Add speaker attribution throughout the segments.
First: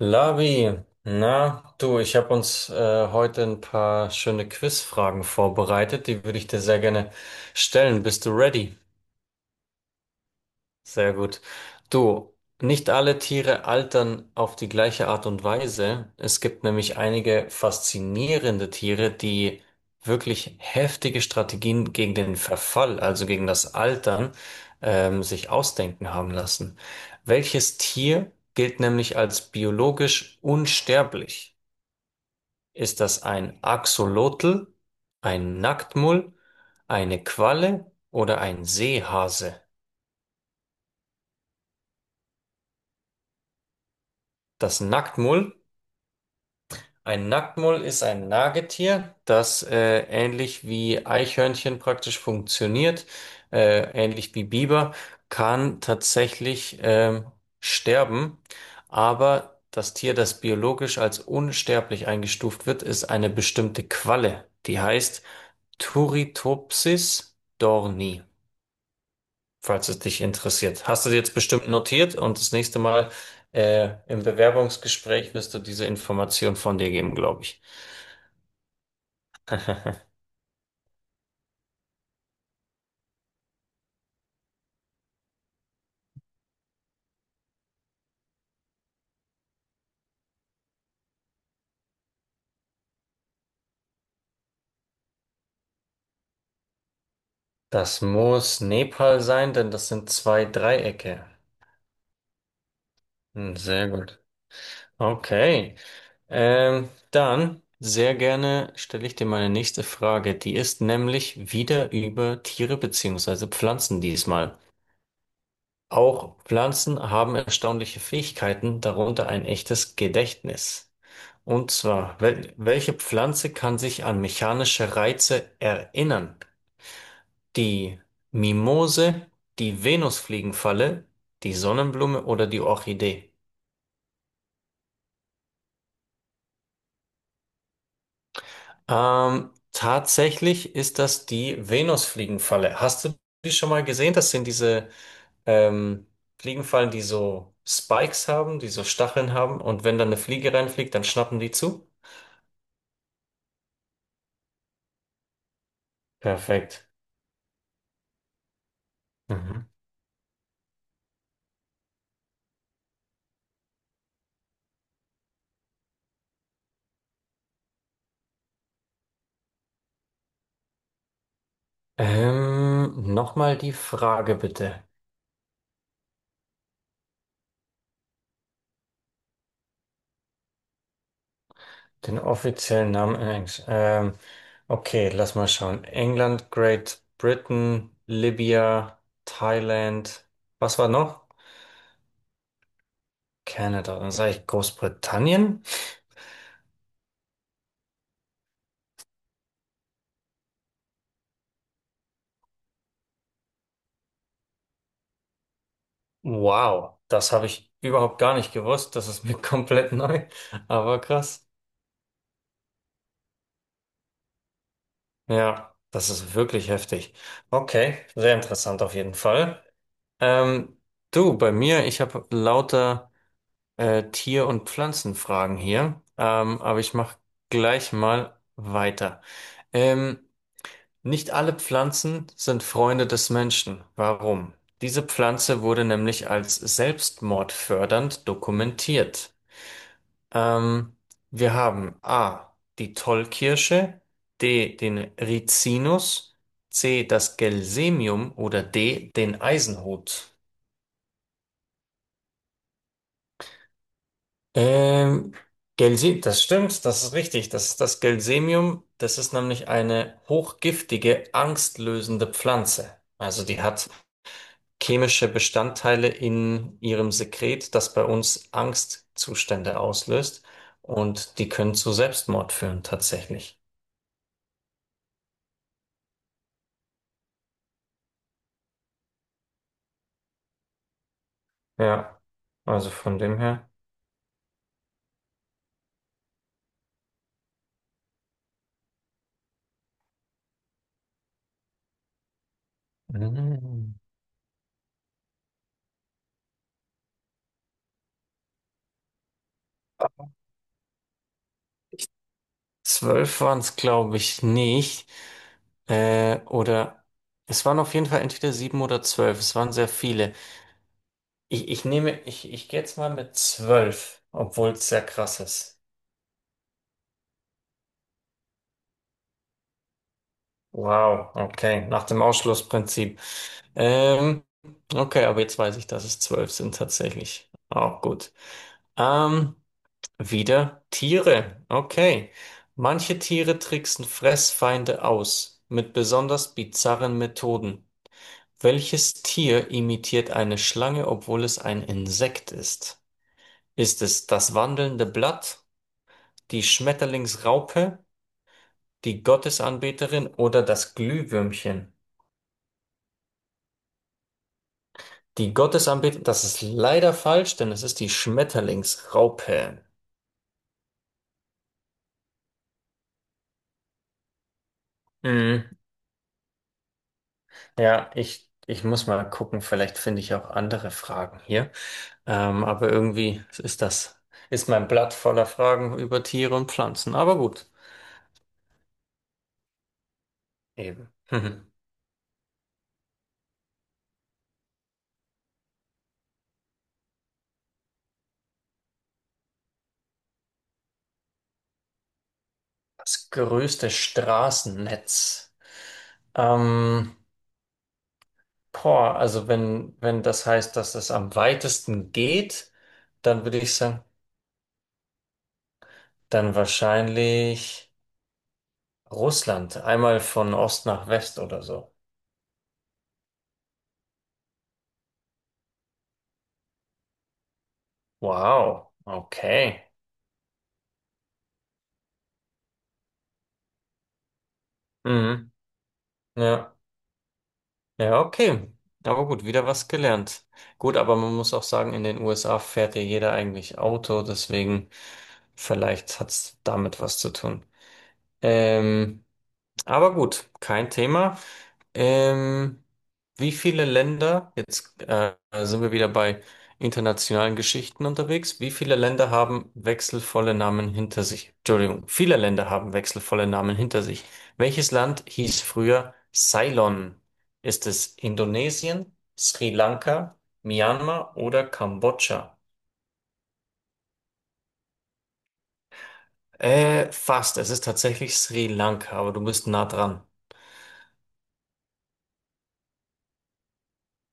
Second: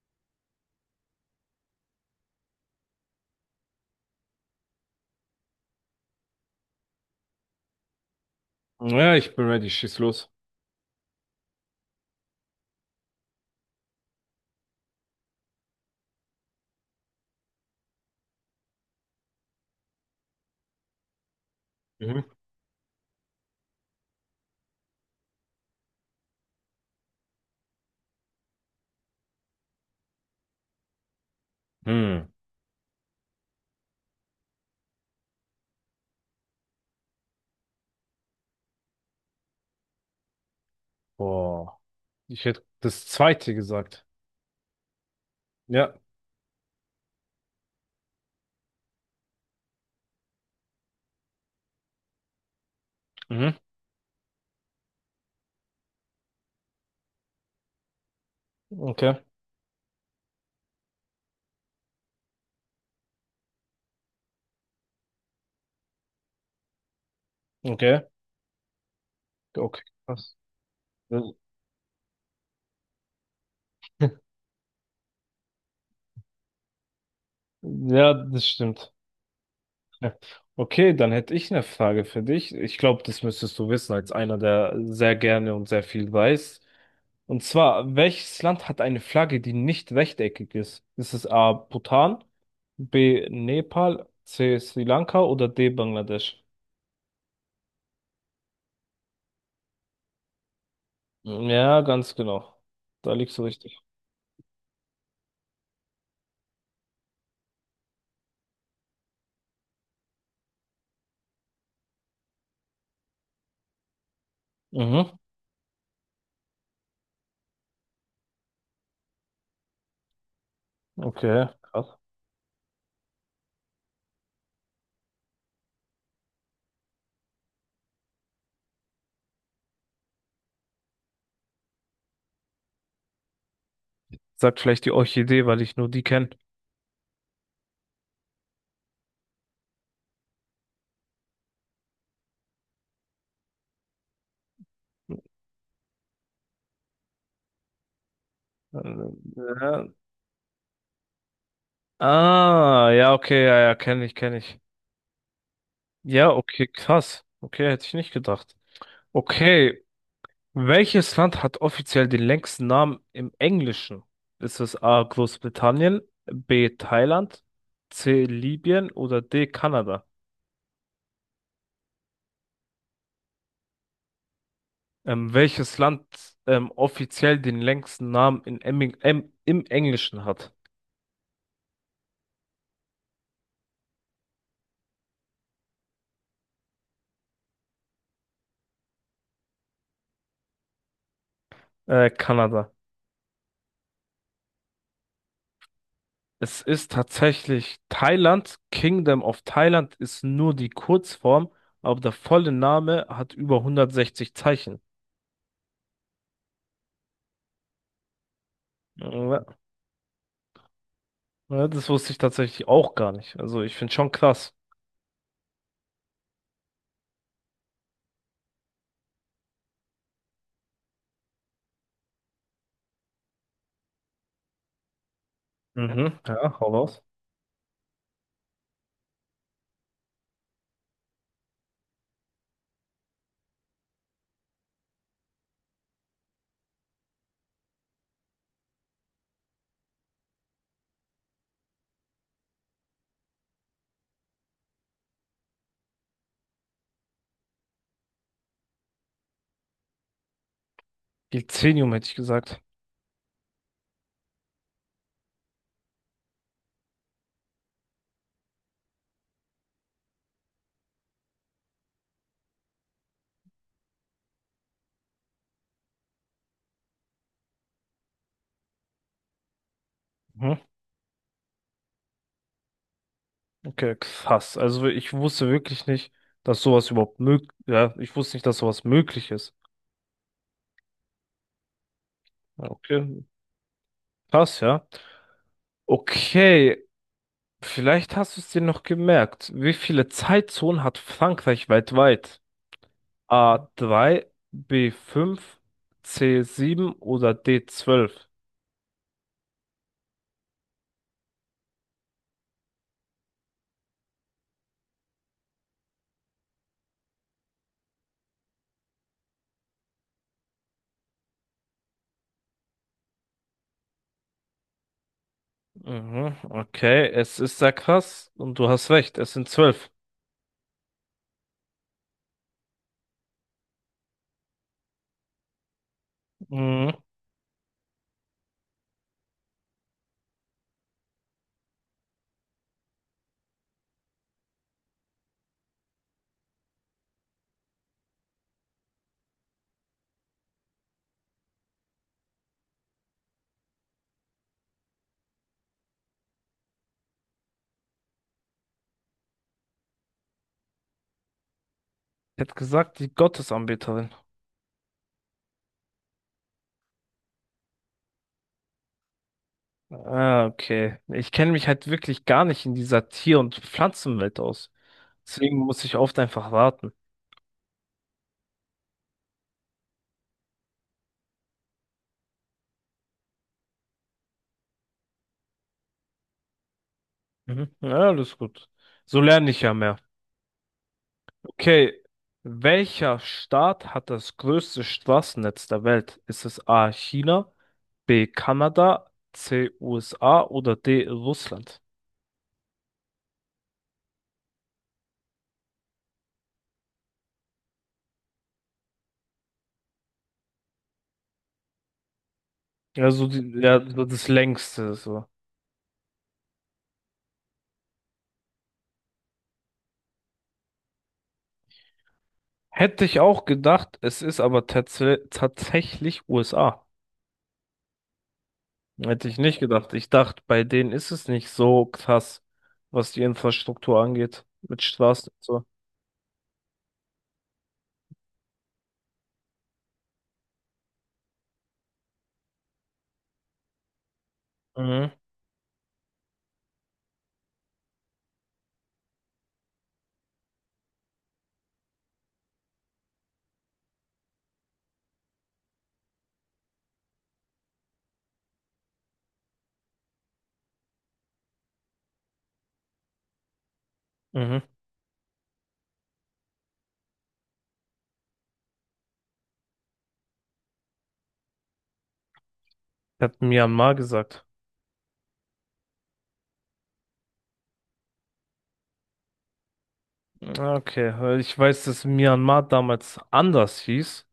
Speaker 1: Lavi, na du, ich habe uns heute ein paar schöne Quizfragen vorbereitet, die würde ich dir sehr gerne stellen. Bist du ready?
Speaker 2: Ja, ich bin ready, schieß los.
Speaker 1: Sehr gut. Du, nicht alle Tiere altern auf die gleiche Art und Weise. Es gibt nämlich einige faszinierende Tiere, die wirklich heftige Strategien gegen
Speaker 2: Mhm.
Speaker 1: den Verfall, also gegen das Altern, sich ausdenken haben lassen. Welches Tier gilt nämlich als biologisch unsterblich?
Speaker 2: Hm.
Speaker 1: Ist das ein Axolotl, ein Nacktmull, eine Qualle oder ein Seehase?
Speaker 2: Boah. Ich hätte das zweite gesagt.
Speaker 1: Das Nacktmull.
Speaker 2: Ja.
Speaker 1: Ein Nacktmull ist ein Nagetier, das ähnlich wie Eichhörnchen praktisch funktioniert,
Speaker 2: Mhm.
Speaker 1: ähnlich wie Biber, kann tatsächlich sterben.
Speaker 2: Okay.
Speaker 1: Aber das Tier, das biologisch als unsterblich eingestuft wird, ist eine bestimmte Qualle. Die heißt Turritopsis
Speaker 2: Okay.
Speaker 1: dorni,
Speaker 2: Okay.
Speaker 1: falls es dich
Speaker 2: Krass.
Speaker 1: interessiert. Hast du jetzt bestimmt notiert und das nächste Mal im Bewerbungsgespräch wirst du diese Information von dir geben, glaube ich.
Speaker 2: Ja, das stimmt. Ja, okay, dann hätte ich eine Frage für dich. Ich glaube, das müsstest du wissen, als einer, der sehr gerne und sehr viel weiß. Und zwar, welches Land hat eine Flagge, die nicht rechteckig ist? Ist es A. Bhutan, B. Nepal, C. Sri Lanka oder D. Bangladesch?
Speaker 1: Das muss Nepal sein, denn das sind zwei Dreiecke.
Speaker 2: Hm, ja, ganz genau. Da liegst du
Speaker 1: Hm,
Speaker 2: richtig.
Speaker 1: sehr gut. Okay. Dann sehr gerne stelle ich dir meine nächste Frage. Die ist nämlich wieder über Tiere beziehungsweise Pflanzen diesmal.
Speaker 2: Mhm.
Speaker 1: Auch Pflanzen haben erstaunliche Fähigkeiten, darunter ein echtes Gedächtnis.
Speaker 2: Okay,
Speaker 1: Und
Speaker 2: krass.
Speaker 1: zwar, welche Pflanze kann sich an mechanische Reize erinnern? Die Mimose, die Venusfliegenfalle, die Sonnenblume oder die Orchidee?
Speaker 2: Sagt vielleicht die Orchidee, weil ich nur die kenne.
Speaker 1: Tatsächlich ist das die Venusfliegenfalle. Hast du die schon mal gesehen? Das sind diese ähm, Fliegenfallen, die so Spikes haben, die so Stacheln haben. Und
Speaker 2: Ja.
Speaker 1: wenn dann eine Fliege reinfliegt, dann schnappen die zu.
Speaker 2: Ah, ja, okay, ja, ja, kenne ich, kenne ich. Ja, okay,
Speaker 1: Perfekt.
Speaker 2: krass. Okay, hätte ich nicht gedacht.
Speaker 1: Mhm.
Speaker 2: Okay, welches Land hat offiziell den längsten Namen im Englischen? Ist es A, Großbritannien, B, Thailand, C, Libyen oder D, Kanada?
Speaker 1: Nochmal die Frage bitte.
Speaker 2: Welches Land offiziell den längsten Namen in im Englischen hat?
Speaker 1: Den offiziellen Namen in Englisch. Okay, lass mal schauen. England, Great Britain, Libya, Thailand. Was war noch?
Speaker 2: Kanada.
Speaker 1: Kanada. Dann sage ich Großbritannien.
Speaker 2: Es ist tatsächlich Thailand. Kingdom of Thailand ist nur die Kurzform, aber der volle Name hat über 160 Zeichen.
Speaker 1: Wow, das habe ich überhaupt gar nicht gewusst. Das ist mir
Speaker 2: Ja,
Speaker 1: komplett neu. Aber krass.
Speaker 2: ja, das wusste ich tatsächlich auch gar nicht. Also ich finde schon krass.
Speaker 1: Ja, das ist wirklich heftig. Okay, sehr interessant auf jeden Fall. Ähm, Du, bei mir, ich habe lauter Tier- und Pflanzenfragen hier,
Speaker 2: Mhm. Ja, hau
Speaker 1: aber ich
Speaker 2: raus.
Speaker 1: mache gleich mal weiter. Ähm, Nicht alle Pflanzen sind Freunde des Menschen. Warum? Diese Pflanze wurde nämlich als selbstmordfördernd dokumentiert. Ähm, Wir haben A, die Tollkirsche, D, den Rizinus, C, das Gelsemium oder D, den Eisenhut.
Speaker 2: Gilzenium hätte ich gesagt.
Speaker 1: Ähm, Gelse, das stimmt, das ist richtig. Das ist das Gelsemium. Das ist nämlich eine hochgiftige, angstlösende Pflanze. Also die hat chemische Bestandteile in ihrem Sekret, das bei uns Angstzustände auslöst.
Speaker 2: Mhm.
Speaker 1: Und die können zu Selbstmord führen, tatsächlich.
Speaker 2: Okay, krass. Also ich wusste wirklich nicht, dass sowas überhaupt möglich, ja, ich wusste nicht, dass sowas möglich ist.
Speaker 1: Ja,
Speaker 2: Ja,
Speaker 1: also von
Speaker 2: okay,
Speaker 1: dem her.
Speaker 2: krass, ja. Okay, vielleicht hast du es dir noch gemerkt. Wie viele Zeitzonen hat Frankreich weltweit? A
Speaker 1: Mhm.
Speaker 2: drei, B fünf, C sieben oder D zwölf?
Speaker 1: Zwölf waren es, glaube ich, nicht. Oder es waren auf jeden Fall entweder sieben oder zwölf. Es waren sehr viele. Ich nehme, ich gehe jetzt mal mit zwölf, obwohl es sehr krass ist.
Speaker 2: Mhm, okay, es ist sehr krass und du hast recht, es sind zwölf.
Speaker 1: Wow, okay, nach dem Ausschlussprinzip. Ähm, okay, aber jetzt weiß ich, dass es zwölf sind
Speaker 2: Mhm.
Speaker 1: tatsächlich. Auch gut. Ähm, Wieder Tiere. Okay. Manche Tiere tricksen Fressfeinde aus mit besonders bizarren Methoden. Welches Tier imitiert eine Schlange, obwohl es ein Insekt ist? Ist es das wandelnde Blatt, die Schmetterlingsraupe? Die Gottesanbeterin oder das Glühwürmchen.
Speaker 2: Ich hätte gesagt, die Gottesanbeterin.
Speaker 1: Die Gottesanbeterin, das ist leider falsch, denn es ist die Schmetterlingsraupe.
Speaker 2: Ah, okay. Ich kenne mich halt wirklich gar nicht in dieser Tier- und Pflanzenwelt aus. Deswegen
Speaker 1: Mhm.
Speaker 2: muss ich oft einfach warten.
Speaker 1: Ja, ich muss mal gucken, vielleicht finde ich auch andere Fragen hier. Aber irgendwie ist das, ist mein Blatt voller Fragen über Tiere und Pflanzen. Aber gut,
Speaker 2: Mhm. Ja, alles gut. So lerne ich ja mehr.
Speaker 1: eben. Mhm.
Speaker 2: Okay, welcher Staat hat das größte Straßennetz der Welt? Ist es A. China, B. Kanada, C. USA oder D. Russland?
Speaker 1: Das größte Straßennetz. Ähm, Boah, also wenn das heißt, dass es am weitesten geht,
Speaker 2: Also
Speaker 1: dann
Speaker 2: die,
Speaker 1: würde ich
Speaker 2: ja, so
Speaker 1: sagen,
Speaker 2: das längste so.
Speaker 1: dann wahrscheinlich Russland, einmal von Ost nach West oder so.
Speaker 2: Hätte ich auch gedacht, es ist aber tatsächlich USA.
Speaker 1: Wow,
Speaker 2: Hätte ich nicht
Speaker 1: okay.
Speaker 2: gedacht. Ich dachte, bei denen ist es nicht so krass, was die Infrastruktur angeht, mit Straßen und
Speaker 1: Mhm.
Speaker 2: so.
Speaker 1: Ja, ja, okay. Aber gut, wieder was gelernt. Gut, aber man muss auch sagen, in den USA fährt ja jeder eigentlich Auto, deswegen
Speaker 2: Mhm,
Speaker 1: vielleicht hat's damit was zu tun. Ähm, Aber gut, kein Thema. Ähm, Wie viele Länder, jetzt sind wir wieder bei internationalen Geschichten unterwegs, wie viele Länder haben wechselvolle Namen hinter sich? Entschuldigung, viele Länder haben wechselvolle Namen hinter sich.
Speaker 2: mhm.
Speaker 1: Welches Land hieß früher Ceylon? Ist es Indonesien, Sri Lanka, Myanmar oder Kambodscha?
Speaker 2: Hat Myanmar gesagt.
Speaker 1: Fast. Es ist tatsächlich Sri Lanka, aber du bist nah dran.
Speaker 2: Okay, weil ich weiß, dass Myanmar damals anders hieß.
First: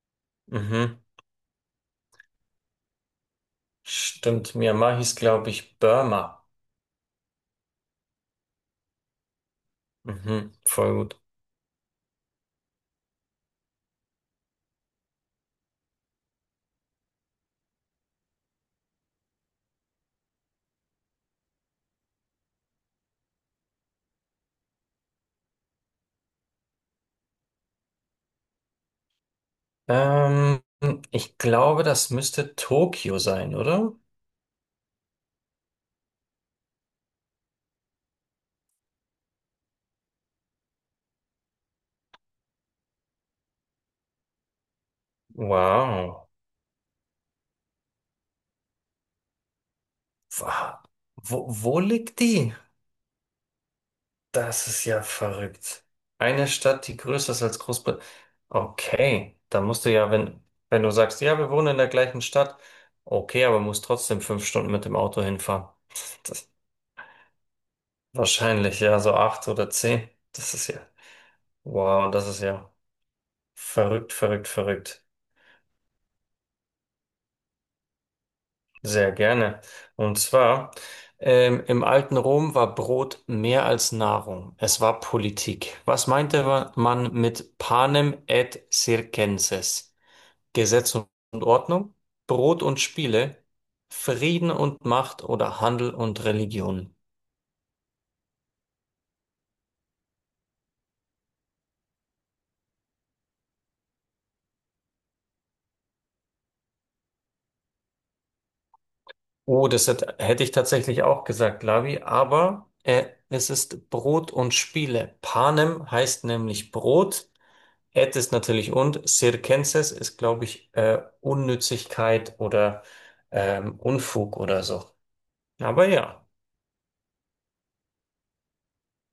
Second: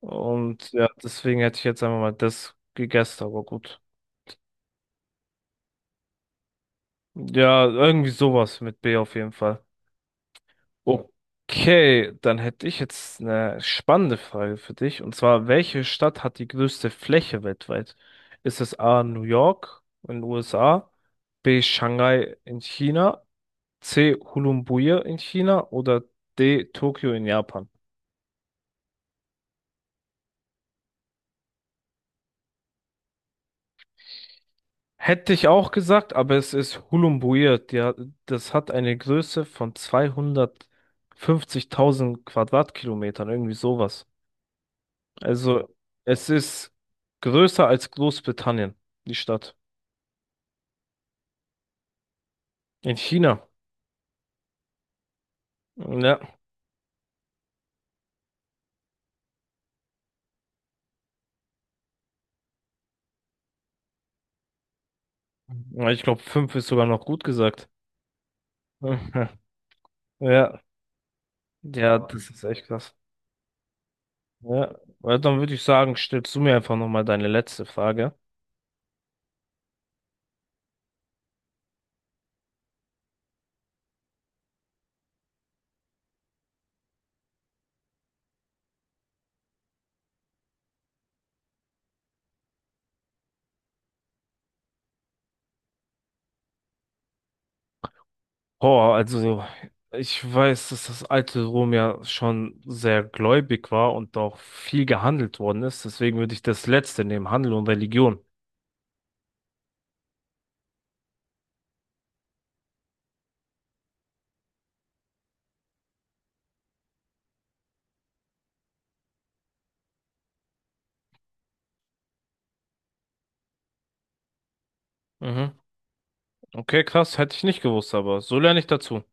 Speaker 2: Und ja,
Speaker 1: Mhm.
Speaker 2: deswegen hätte ich jetzt einfach mal das gegessen, aber gut.
Speaker 1: Stimmt, Myanmar hieß, glaube ich, Burma.
Speaker 2: Ja, irgendwie sowas mit B auf jeden Fall.
Speaker 1: Mhm, voll gut.
Speaker 2: Okay, dann hätte ich jetzt eine spannende Frage für dich. Und zwar, welche Stadt hat die größte Fläche weltweit? Ist es A, New York in den USA, B, Shanghai in China, C, Ulumbui in China oder D, Tokio in Japan?
Speaker 1: Ähm, Ich glaube, das müsste Tokio sein, oder?
Speaker 2: Hätte ich auch gesagt, aber es ist Hulumbuir. Das hat eine Größe von 250.000 Quadratkilometern, irgendwie sowas. Also
Speaker 1: Wow.
Speaker 2: es ist größer als Großbritannien, die Stadt.
Speaker 1: Wa- Wo, wo liegt die?
Speaker 2: In China.
Speaker 1: Das ist ja verrückt.
Speaker 2: Ja,
Speaker 1: Eine Stadt, die größer ist als Großbritannien. Okay, da musst du ja, wenn du sagst, ja, wir wohnen in der gleichen Stadt, okay, aber musst trotzdem fünf Stunden mit dem Auto hinfahren.
Speaker 2: ja, ich glaube,
Speaker 1: Das,
Speaker 2: fünf ist sogar noch gut gesagt.
Speaker 1: wahrscheinlich, ja, so acht oder zehn. Das
Speaker 2: Ja,
Speaker 1: ist ja,
Speaker 2: ja,
Speaker 1: wow, das
Speaker 2: das
Speaker 1: ist
Speaker 2: ist echt
Speaker 1: ja.
Speaker 2: krass.
Speaker 1: Verrückt, verrückt,
Speaker 2: Ja,
Speaker 1: verrückt.
Speaker 2: weil dann würde ich sagen, stellst du mir einfach nochmal deine letzte Frage.
Speaker 1: Sehr gerne. Und zwar, im alten Rom war Brot mehr als Nahrung. Es war Politik. Was meinte man mit panem et circenses? Gesetz und Ordnung, Brot und Spiele, Frieden und Macht oder Handel und Religion.
Speaker 2: Oh, also ich weiß, dass das alte Rom ja schon sehr gläubig war und auch viel gehandelt worden ist. Deswegen würde ich das Letzte nehmen, Handel und Religion.
Speaker 1: Oh, hätte ich tatsächlich auch gesagt, Lavi, aber es ist Brot und Spiele. Panem heißt nämlich Brot. At ist natürlich und, Circenses ist, glaube ich, Unnützigkeit oder Unfug oder so.
Speaker 2: Mhm.
Speaker 1: Aber ja.
Speaker 2: Okay, krass, hätte ich nicht gewusst, aber so lerne ich dazu.